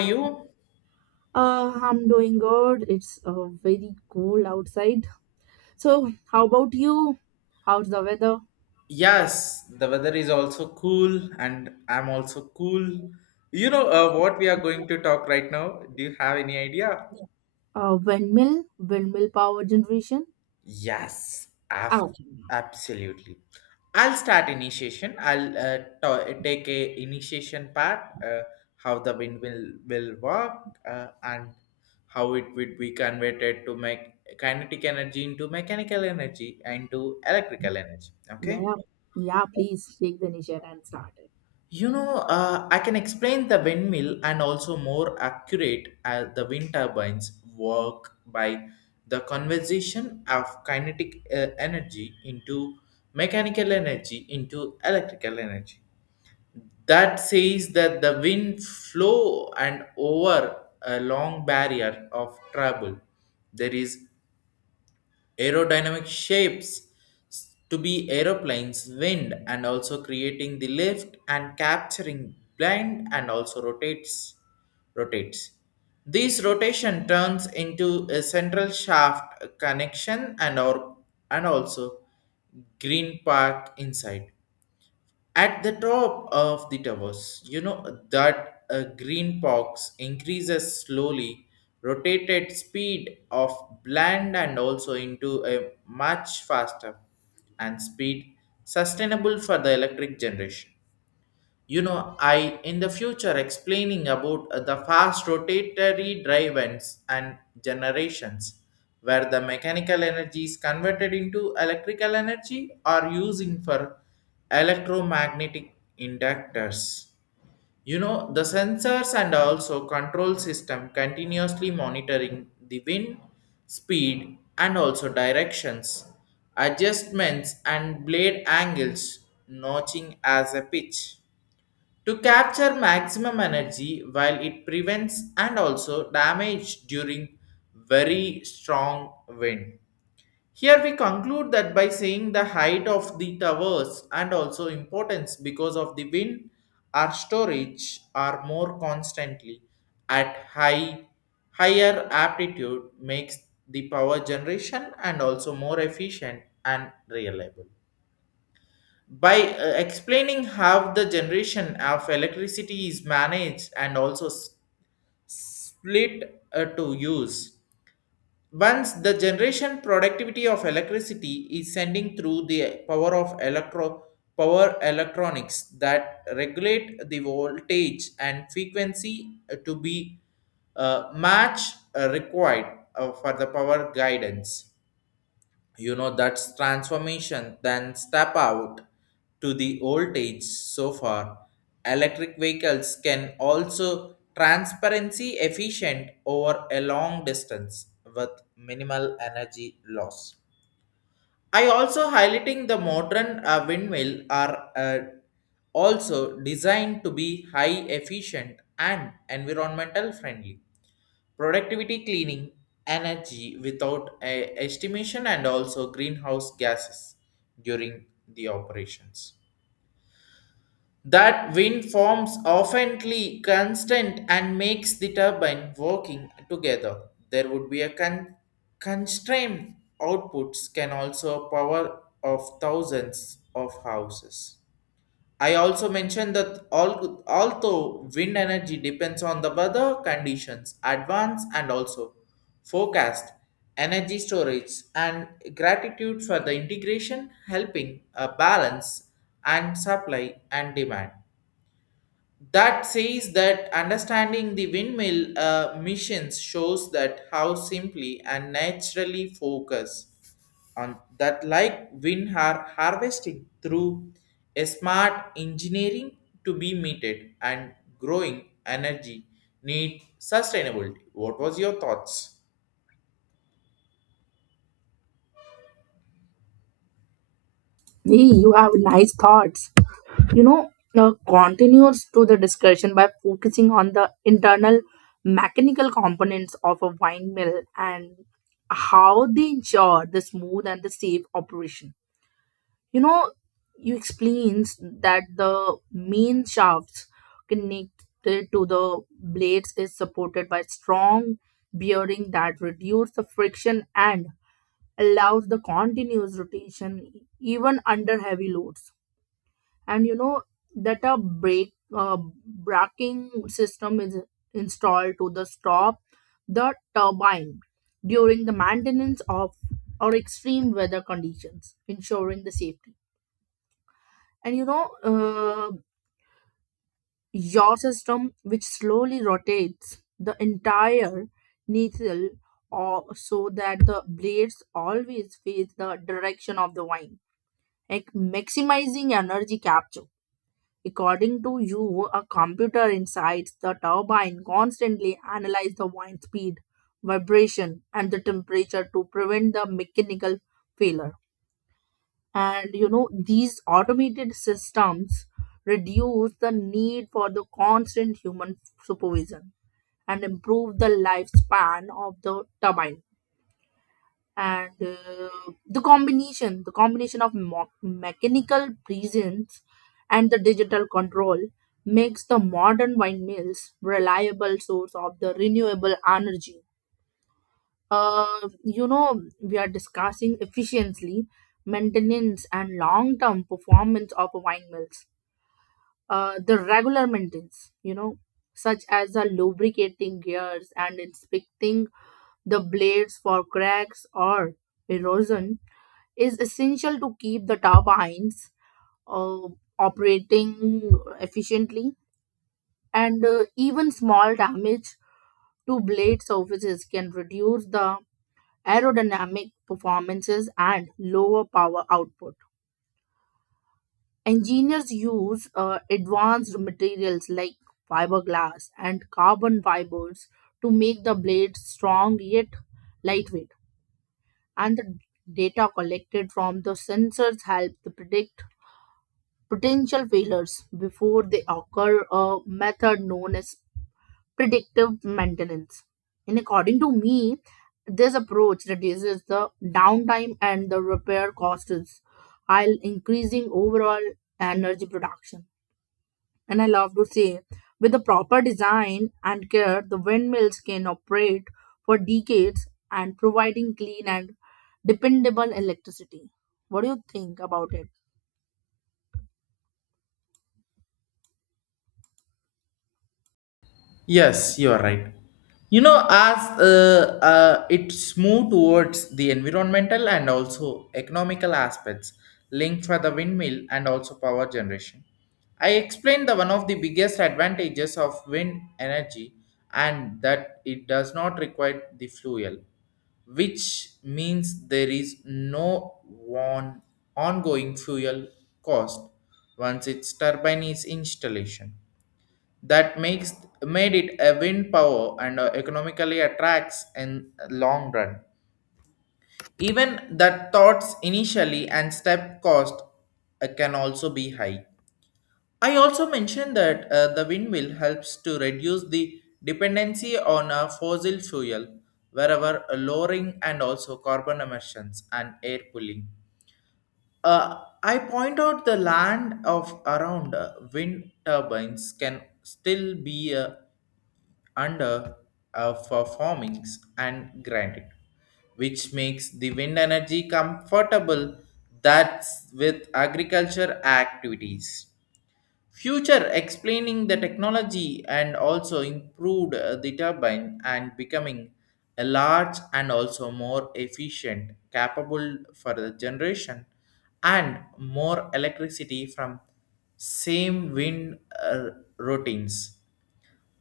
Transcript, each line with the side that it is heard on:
left: You?
right: I'm doing good. It's very cool outside. So, how about you? How's the weather?
left: Yes, the weather is also cool, and I'm also cool. You know what we are going to talk right now? Do you have any idea?
right: Windmill power generation.
left: Yes,
right: Ah, okay.
left: absolutely. I'll start initiation. I'll take a initiation part. How the wind will work and how it would be converted to make kinetic energy into mechanical energy and to electrical energy.
right: Yeah,
left: Okay.
right: yeah, yeah. Please take the initiative and start it.
left: You know, I can explain the windmill and also more accurate the wind turbines work by the conversion of kinetic energy into mechanical energy into electrical energy. That says that the wind flow and over a long barrier of trouble. There is aerodynamic shapes to be aeroplanes wind and also creating the lift and capturing blind and also rotates, rotates this rotation turns into a central shaft connection and or and also green park inside at the top of the towers, you know that a green box increases slowly, rotated speed of blend and also into a much faster and speed sustainable for the electric generation. You know I in the future explaining about the fast rotatory drives and generations where the mechanical energy is converted into electrical energy or using for electromagnetic inductors. You know the sensors and also control system continuously monitoring the wind speed and also directions, adjustments and blade angles, notching as a pitch to capture maximum energy while it prevents and also damage during very strong wind. Here we conclude that by saying the height of the towers and also importance because of the wind or storage are more constantly at higher aptitude makes the power generation and also more efficient and reliable by explaining how the generation of electricity is managed and also split to use. Once the generation productivity of electricity is sending through the power of electro power electronics that regulate the voltage and frequency to be match required for the power guidance. You know that's transformation then step out to the old age so far electric vehicles can also transparency efficient over a long distance with minimal energy loss. I also highlighting the modern windmill are also designed to be high efficient and environmental friendly productivity cleaning energy without a estimation and also greenhouse gases during the operations that wind forms oftenly constant and makes the turbine working together. There would be a constrained outputs can also power of thousands of houses. I also mentioned that all, although wind energy depends on the weather conditions, advance and also forecast, energy storage and gratitude for the integration helping a balance and supply and demand. That says that understanding the windmill missions shows that how simply and naturally focus on that like wind are harvesting through a smart engineering to be meted and growing energy need sustainability. What was your thoughts?
right: Hey, you have nice thoughts. You know, continues to the discussion by focusing on the internal mechanical components of a windmill and how they ensure the smooth and the safe operation. You know you explains that the main shafts connected to the blades is supported by strong bearing that reduce the friction and allows the continuous rotation even under heavy loads. And you know that a brake braking system is installed to the stop the turbine during the maintenance of or extreme weather conditions ensuring the safety. And you know, your system which slowly rotates the entire needle or so that the blades always face the direction of the wine, like maximizing energy capture. According to you, a computer inside the turbine constantly analyzes the wine speed, vibration and the temperature to prevent the mechanical failure. And you know these automated systems reduce the need for the constant human supervision and improve the lifespan of the turbine. And the combination of mechanical presence and the digital control makes the modern windmills reliable source of the renewable energy. You know, we are discussing efficiency, maintenance, and long term performance of wine mills. The regular maintenance, you know, such as the lubricating gears and inspecting the blades for cracks or erosion, is essential to keep the turbines uh, operating efficiently. And even small damage to blade surfaces can reduce the aerodynamic performances, and lower power output. Engineers use advanced materials like fiberglass and carbon fibers to make the blades strong yet lightweight, and the data collected from the sensors help to predict potential failures before they occur, a method known as predictive maintenance. And according to me, this approach reduces the downtime and the repair costs while increasing overall energy production. And I love to say, with the proper design and care, the windmills can operate for decades and providing clean and dependable electricity. What do you think about it?
left: Yes, you are right. You know, as it's moved towards the environmental and also economical aspects linked for the windmill and also power generation. I explained the one of the biggest advantages of wind energy and that it does not require the fuel, which means there is no on, ongoing fuel cost once its turbine is installation that makes made it a wind power and economically attracts in long run even the thoughts initially and step cost can also be high. I also mentioned that the windmill helps to reduce the dependency on fossil fuel wherever lowering and also carbon emissions and air pulling. I point out the land of around wind turbines can still be a. under performings and granted, which makes the wind energy comfortable that's with agriculture activities. Future explaining the technology and also improved the turbine and becoming a large and also more efficient, capable for the generation and more electricity from same wind routines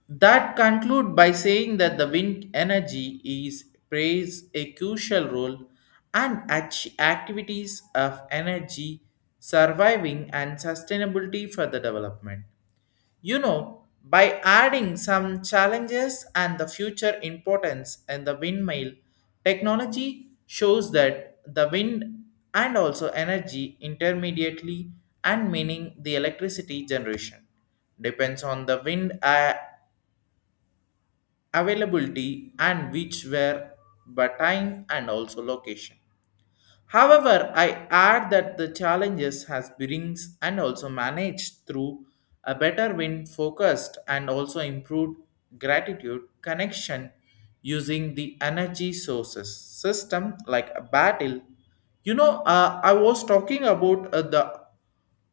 left: that conclude by saying that the wind energy is plays a crucial role and activities of energy surviving and sustainability for the development. You know, by adding some challenges and the future importance and the windmill technology shows that the wind and also energy intermediately and meaning the electricity generation depends on the wind availability and which were by time and also location. However, I add that the challenges has brings and also managed through a better win focused and also improved gratitude connection using the energy sources system like a battle. You know, I was talking about the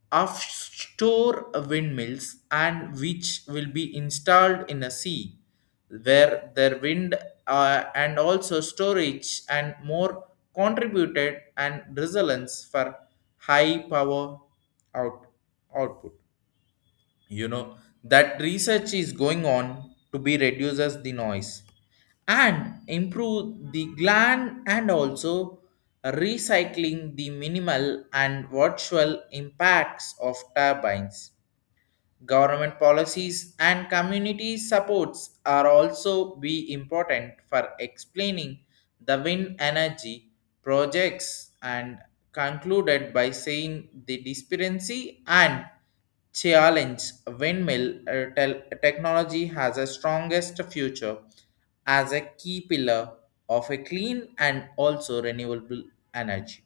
left: offshore windmills and which will be installed in a sea where their wind and also storage and more contributed and resilience for high power out output. You know that research is going on to be reduces the noise and improve the gland and also recycling the minimal and virtual impacts of turbines. Government policies and community supports are also be important for explaining the wind energy projects and concluded by saying the disparity and challenge windmill technology has a strongest future as a key pillar of a clean and also renewable energy.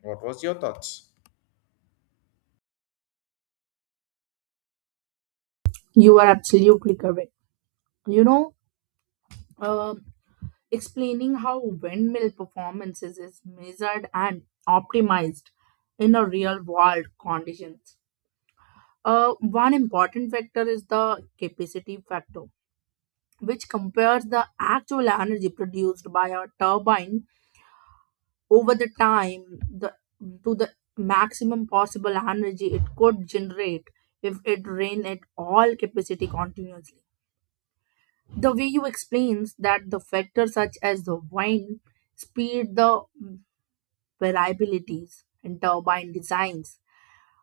left: What was your thoughts?
right: You are absolutely correct. You know, uh, explaining how windmill performances is measured and optimized in a real world conditions. One important factor is the capacity factor, which compares the actual energy produced by a turbine over the time the, to the maximum possible energy it could generate if it ran at all capacity continuously. The way you explains that the factors such as the wind, speed, the variabilities, in turbine designs,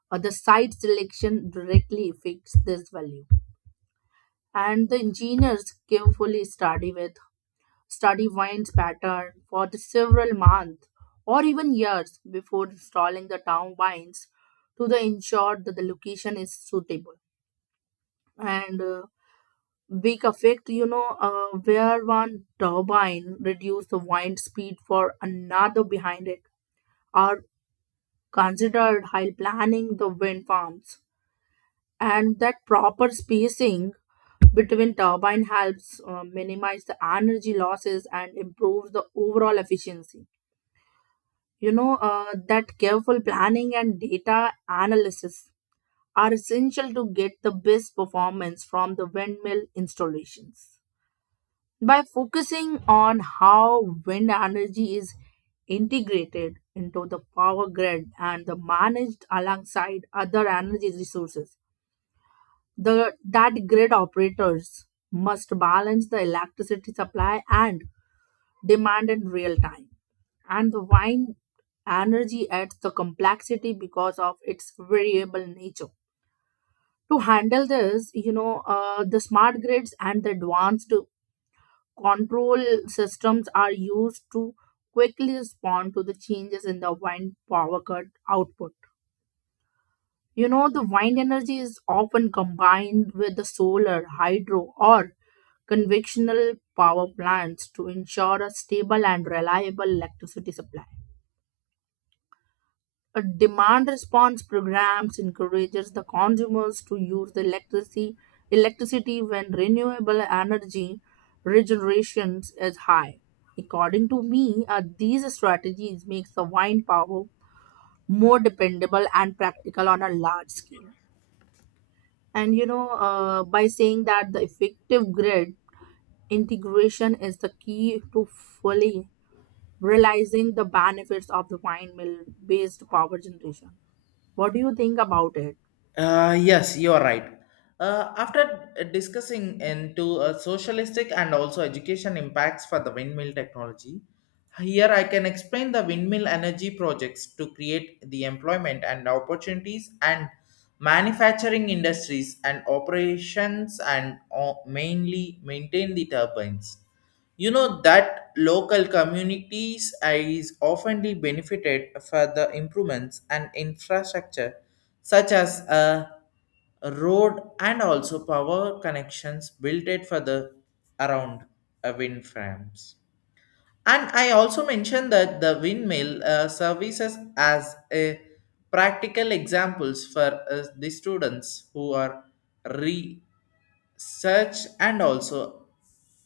right: or the site selection directly affects this value. And the engineers carefully study wind pattern for the several months or even years before installing the turbines to the ensure that the location is suitable. And big effect, you know, where one turbine reduce the wind speed for another behind it, or considered while planning the wind farms. And that proper spacing between turbine helps minimize the energy losses and improves the overall efficiency. You know, that careful planning and data analysis are essential to get the best performance from the windmill installations. By focusing on how wind energy is integrated into the power grid and the managed alongside other energy resources, the that grid operators must balance the electricity supply and demand in real time. And the wind energy adds the complexity because of its variable nature. To handle this, you know, the smart grids and the advanced control systems are used to quickly respond to the changes in the wind power cut output. You know, the wind energy is often combined with the solar, hydro, or conventional power plants to ensure a stable and reliable electricity supply. A demand response programs encourages the consumers to use the electricity when renewable energy regeneration is high. According to me, these strategies makes the wind power more dependable and practical on a large scale. And you know, by saying that the effective grid integration is the key to fully realizing the benefits of the windmill based power generation. What do you think about it?
left: Yes, you are right. After discussing into socialistic and also education impacts for the windmill technology, here I can explain the windmill energy projects to create the employment and opportunities and manufacturing industries and operations and mainly maintain the turbines. You know that local communities is often the benefited for the improvements and infrastructure such as a road and also power connections built it for the around wind farms. And I also mentioned that the windmill services as a practical examples for the students who are research and also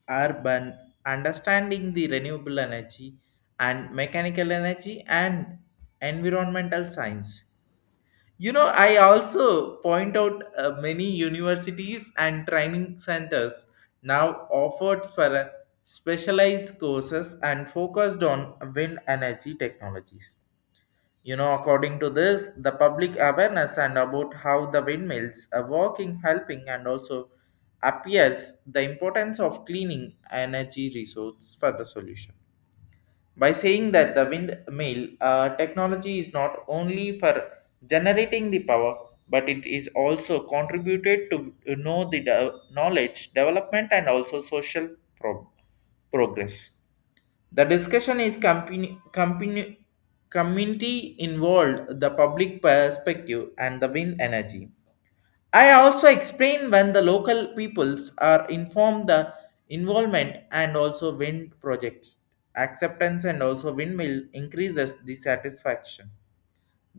left: urban understanding the renewable energy and mechanical energy and environmental science. You know, I also point out many universities and training centers now offered for specialized courses and focused on wind energy technologies. You know, according to this, the public awareness and about how the windmills are working, helping, and also appears the importance of cleaning energy resource for the solution by saying that the windmill technology is not only for generating the power but it is also contributed to know the knowledge development and also social pro- progress. The discussion is company, community involved the public perspective and the wind energy. I also explain when the local peoples are informed the involvement and also wind projects. Acceptance and also windmill increases the satisfaction.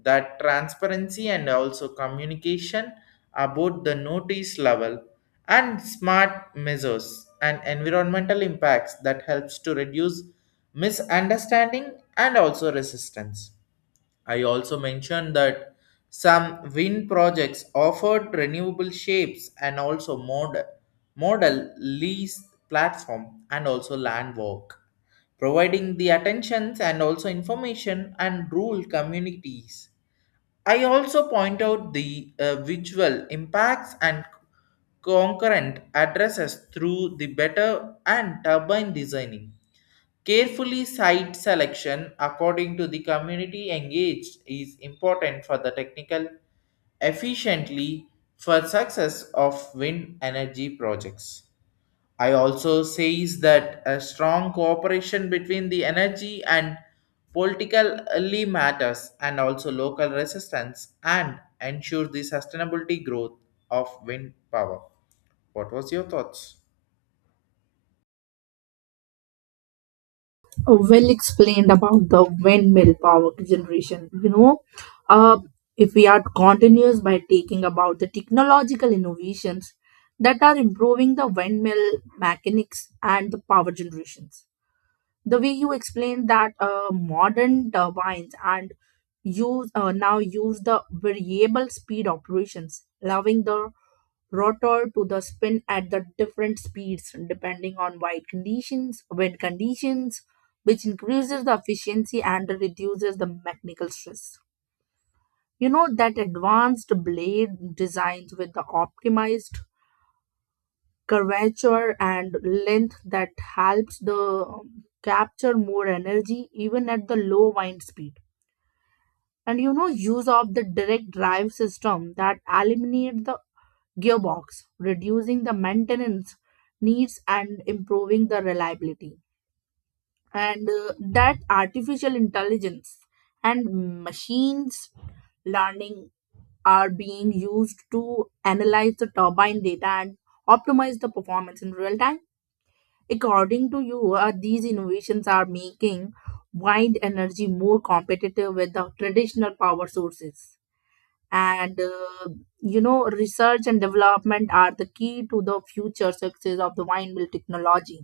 left: That transparency and also communication about the notice level and smart measures and environmental impacts that helps to reduce misunderstanding and also resistance. I also mentioned that some wind projects offered renewable shapes and also model lease platform and also land work, providing the attentions and also information and rural communities. I also point out the visual impacts and concurrent addresses through the better and turbine designing. Carefully site selection according to the community engaged is important for the technical efficiently for success of wind energy projects. I also says that a strong cooperation between the energy and politically matters and also local resistance and ensure the sustainability growth of wind power. What was your thoughts?
right: Well explained about the windmill power generation. You know, uh, if we are continuous by taking about the technological innovations that are improving the windmill mechanics and the power generations. The way you explained that modern turbines and use the variable speed operations, allowing the rotor to the spin at the different speeds depending on wind conditions, which increases the efficiency and reduces the mechanical stress. You know that advanced blade designs with the optimized curvature and length that helps the capture more energy even at the low wind speed. And you know use of the direct drive system that eliminate the gearbox, reducing the maintenance needs and improving the reliability. And that artificial intelligence and machines learning are being used to analyze the turbine data and optimize the performance in real time. According to you, these innovations are making wind energy more competitive with the traditional power sources. And you know research and development are the key to the future success of the windmill technology.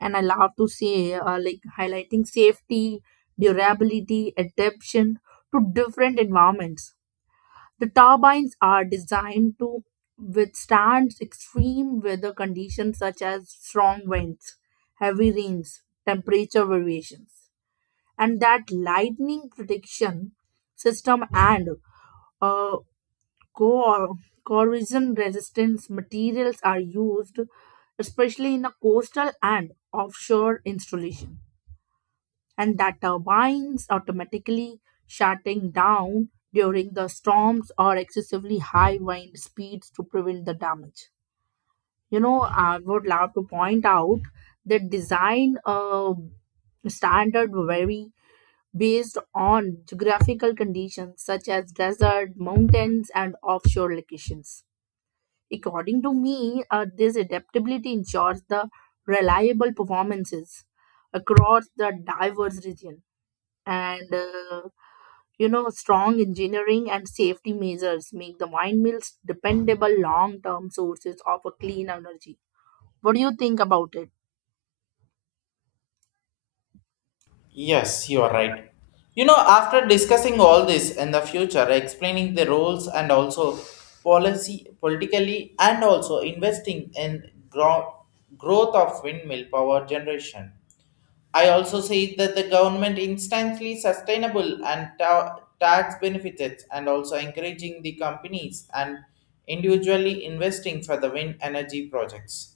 right: And I love to say like highlighting safety, durability, adaptation to different environments. The turbines are designed to withstand extreme weather conditions such as strong winds, heavy rains, temperature variations. And that lightning protection system and uh, co- corrosion resistant materials are used, especially in a coastal and offshore installation. And that turbines automatically shutting down during the storms or excessively high wind speeds to prevent the damage. You know, I would love to point out that design standard vary based on geographical conditions such as desert, mountains and offshore locations. According to me, this adaptability ensures the reliable performances across the diverse region. And, you know, strong engineering and safety measures make the windmills dependable long term sources of a clean energy. What do you think about it?
left: Yes, you are right. You know, after discussing all this in the future, explaining the roles and also policy, politically, and also investing in growth of windmill power generation, I also say that the government instantly sustainable and tax benefits and also encouraging the companies and individually investing for the wind energy projects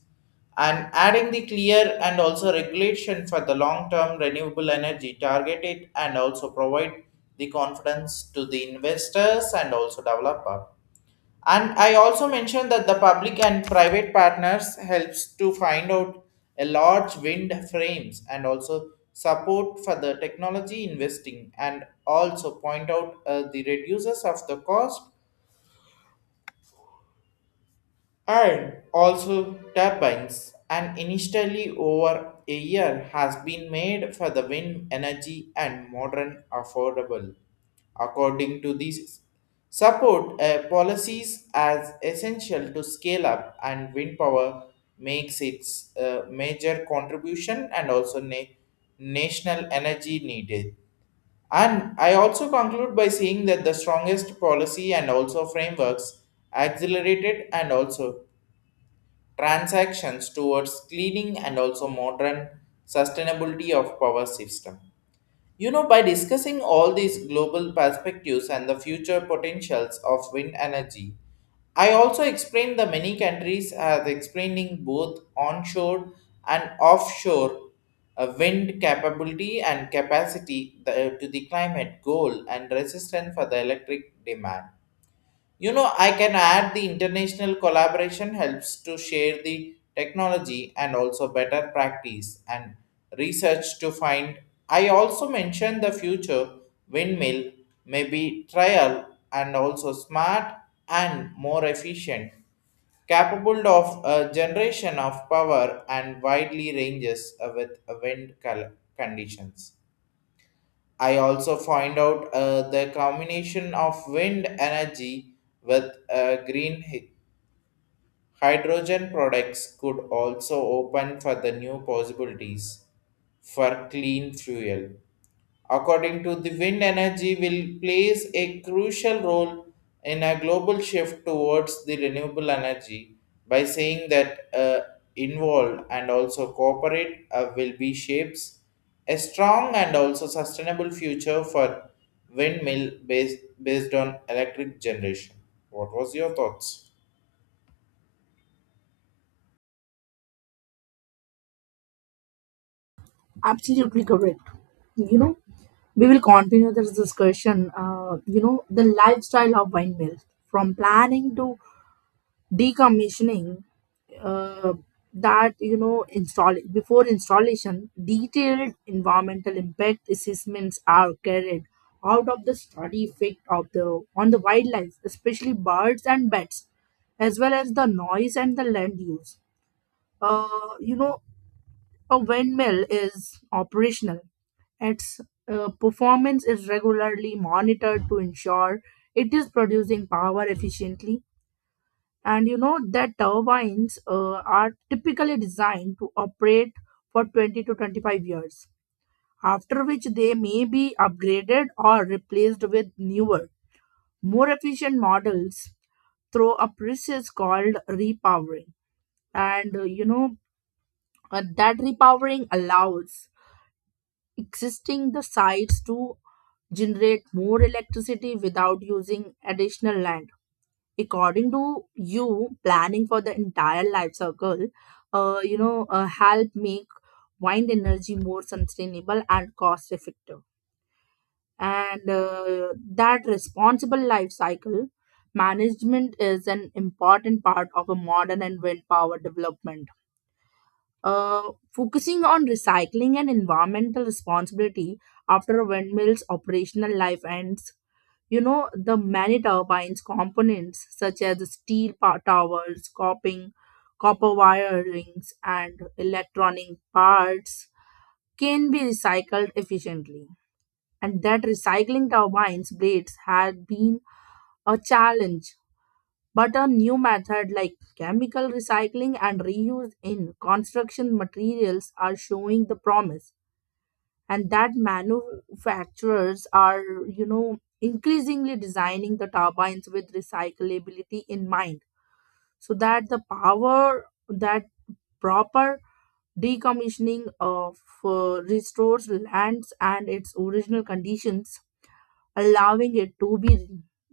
left: and adding the clear and also regulation for the long term renewable energy targeted and also provide the confidence to the investors and also developer. And I also mentioned that the public and private partners helps to find out a large wind frames and also support for the technology investing and also point out the reduces of the cost and also turbines and initially over a year has been made for the wind energy and modern affordable. According to these support policies as essential to scale up and wind power makes its major contribution and also national energy needed. And I also conclude by saying that the strongest policy and also frameworks accelerated and also transactions towards cleaning and also modern sustainability of power system. You know, by discussing all these global perspectives and the future potentials of wind energy, I also explained the many countries as explaining both onshore and offshore wind capability and capacity to the climate goal and resistance for the electric demand. You know, I can add the international collaboration helps to share the technology and also better practice and research to find. I also mentioned the future windmill may be trial and also smart and more efficient, capable of a generation of power and widely ranges with wind conditions. I also find out the combination of wind energy with green hydrogen products could also open for the new possibilities for clean fuel. According to the wind energy will plays a crucial role in a global shift towards the renewable energy by saying that involved and also cooperate will be shapes a strong and also sustainable future for windmill based on electric generation. What was your thoughts?
right: Absolutely correct. You know, we will continue this discussion. You know, the lifestyle of windmills from planning to decommissioning. uh, that you know install before installation, detailed environmental impact assessments are carried out of the study effect of the on the wildlife, especially birds and bats, as well as the noise and the land use. You know, a windmill is operational. Its performance is regularly monitored to ensure it is producing power efficiently. And you know that turbines are typically designed to operate for 20 to 25 years, after which they may be upgraded or replaced with newer more efficient models through a process called repowering. And you know, that repowering allows existing the sites to generate more electricity without using additional land. According to you, planning for the entire life circle, you know, help make wind energy more sustainable and cost effective. And that responsible life cycle management is an important part of a modern and wind power development. Focusing on recycling and environmental responsibility after a windmill's operational life ends. You know, the many turbines components such as towers, coping, copper wirings, and electronic parts can be recycled efficiently. And that recycling turbines blades had been a challenge, but a new method like chemical recycling and reuse in construction materials are showing the promise. And that manufacturers are, you know, increasingly designing the turbines with recyclability in mind, so that the power that proper decommissioning of uh, restores lands and its original conditions, allowing it to be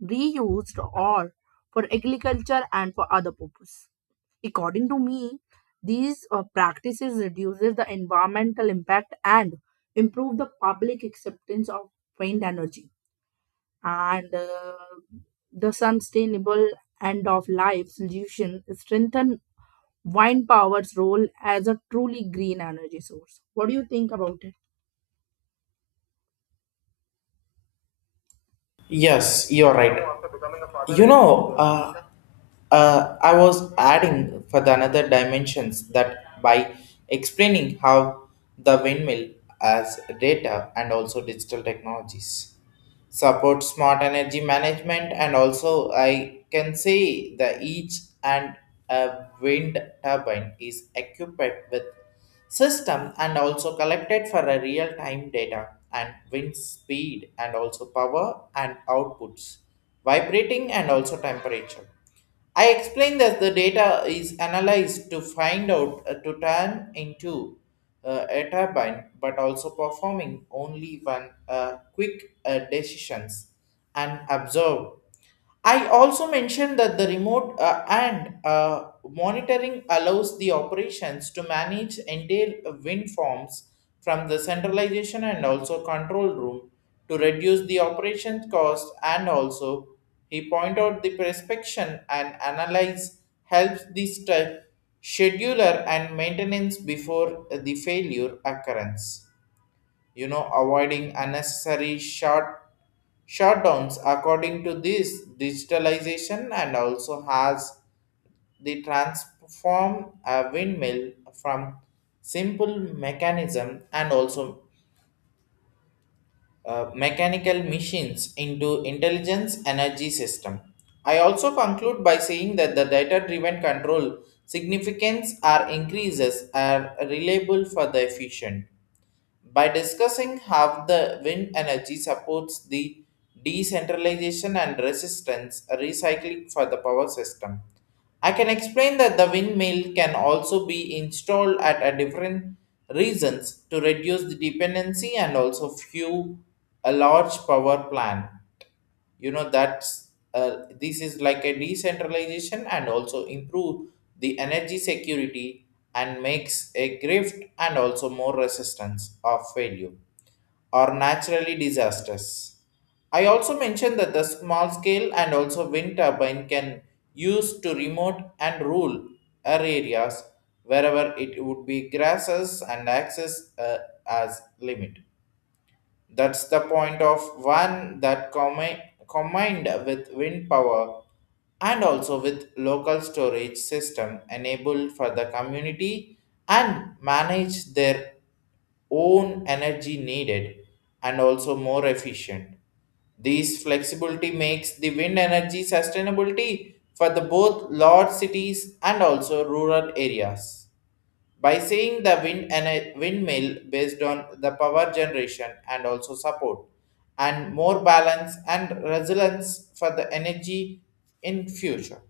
right: reused or for agriculture and for other purpose. According to me, these practices reduces the environmental impact and improve the public acceptance of wind energy. And the sustainable end of life solution strengthen wind power's role as a truly green energy source. What do you think about it?
left: Yes, you're right. You know, I was adding for the another dimensions that by explaining how the windmill as data and also digital technologies support smart energy management and also I can say the each and a wind turbine is equipped with system and also collected for a real time data and wind speed and also power and outputs, vibrating and also temperature. I explained that the data is analyzed to find out to turn into a turbine, but also performing only one quick decisions and observe. I also mentioned that the remote and monitoring allows the operations to manage entire wind farms from the centralization and also control room to reduce the operation cost and also he point out the prescription and analyze helps the scheduler and maintenance before the failure occurrence. You know avoiding unnecessary short shutdowns according to this digitalization and also has the transform a windmill from simple mechanism and also mechanical machines into intelligence energy system. I also conclude by saying that the data driven control significance are increases are reliable for the efficient by discussing how the wind energy supports the decentralization and resistance recycling for the power system. I can explain that the windmill can also be installed at a different reasons to reduce the dependency and also fuel a large power plant. You know that's this is like a decentralization and also improve the energy security and makes a grift and also more resistance of failure or naturally disasters. I also mentioned that the small scale and also wind turbine can use to remote and rural areas wherever it would be grasses and access as limit. That's the point of one that combined with wind power and also with local storage system enabled for the community and manage their own energy needed and also more efficient. This flexibility makes the wind energy sustainability for the both large cities and also rural areas by saying the wind and a windmill based on the power generation and also support and more balance and resilience for the energy in future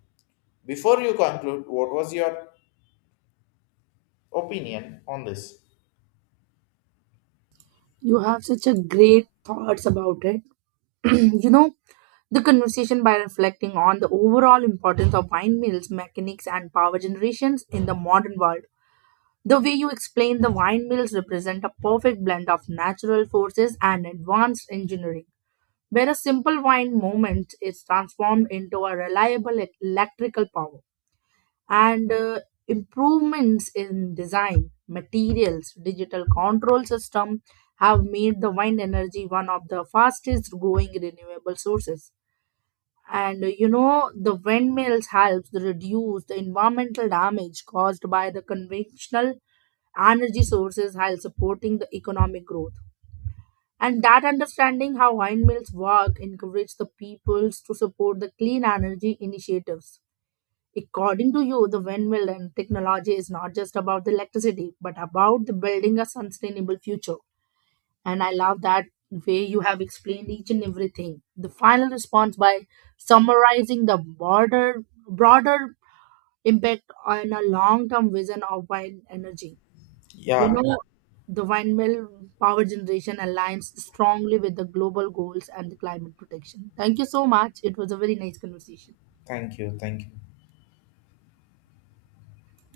left: before you conclude what was your opinion on this?
right: You have such a great thoughts about it. You know, the conversation by reflecting on the overall importance of windmills, mechanics, and power generations in the modern world. The way you explain the windmills mills represent a perfect blend of natural forces and advanced engineering, where a simple wind moment is transformed into a reliable electrical power. And improvements in design, materials, digital control system have made the wind energy one of the fastest growing renewable sources. And you know the windmills helps to reduce the environmental damage caused by the conventional energy sources while supporting the economic growth. And that understanding how windmills work encourage the peoples to support the clean energy initiatives. According to you, the windmill and technology is not just about the electricity but about the building a sustainable future. And I love that way you have explained each and everything. The final response by summarizing the broader impact on a long term vision of wind energy. You
left: Yeah,
right: know, the windmill power generation aligns strongly with the global goals and the climate protection. Thank you so much. It was a very nice conversation.
left: thank you, thank you.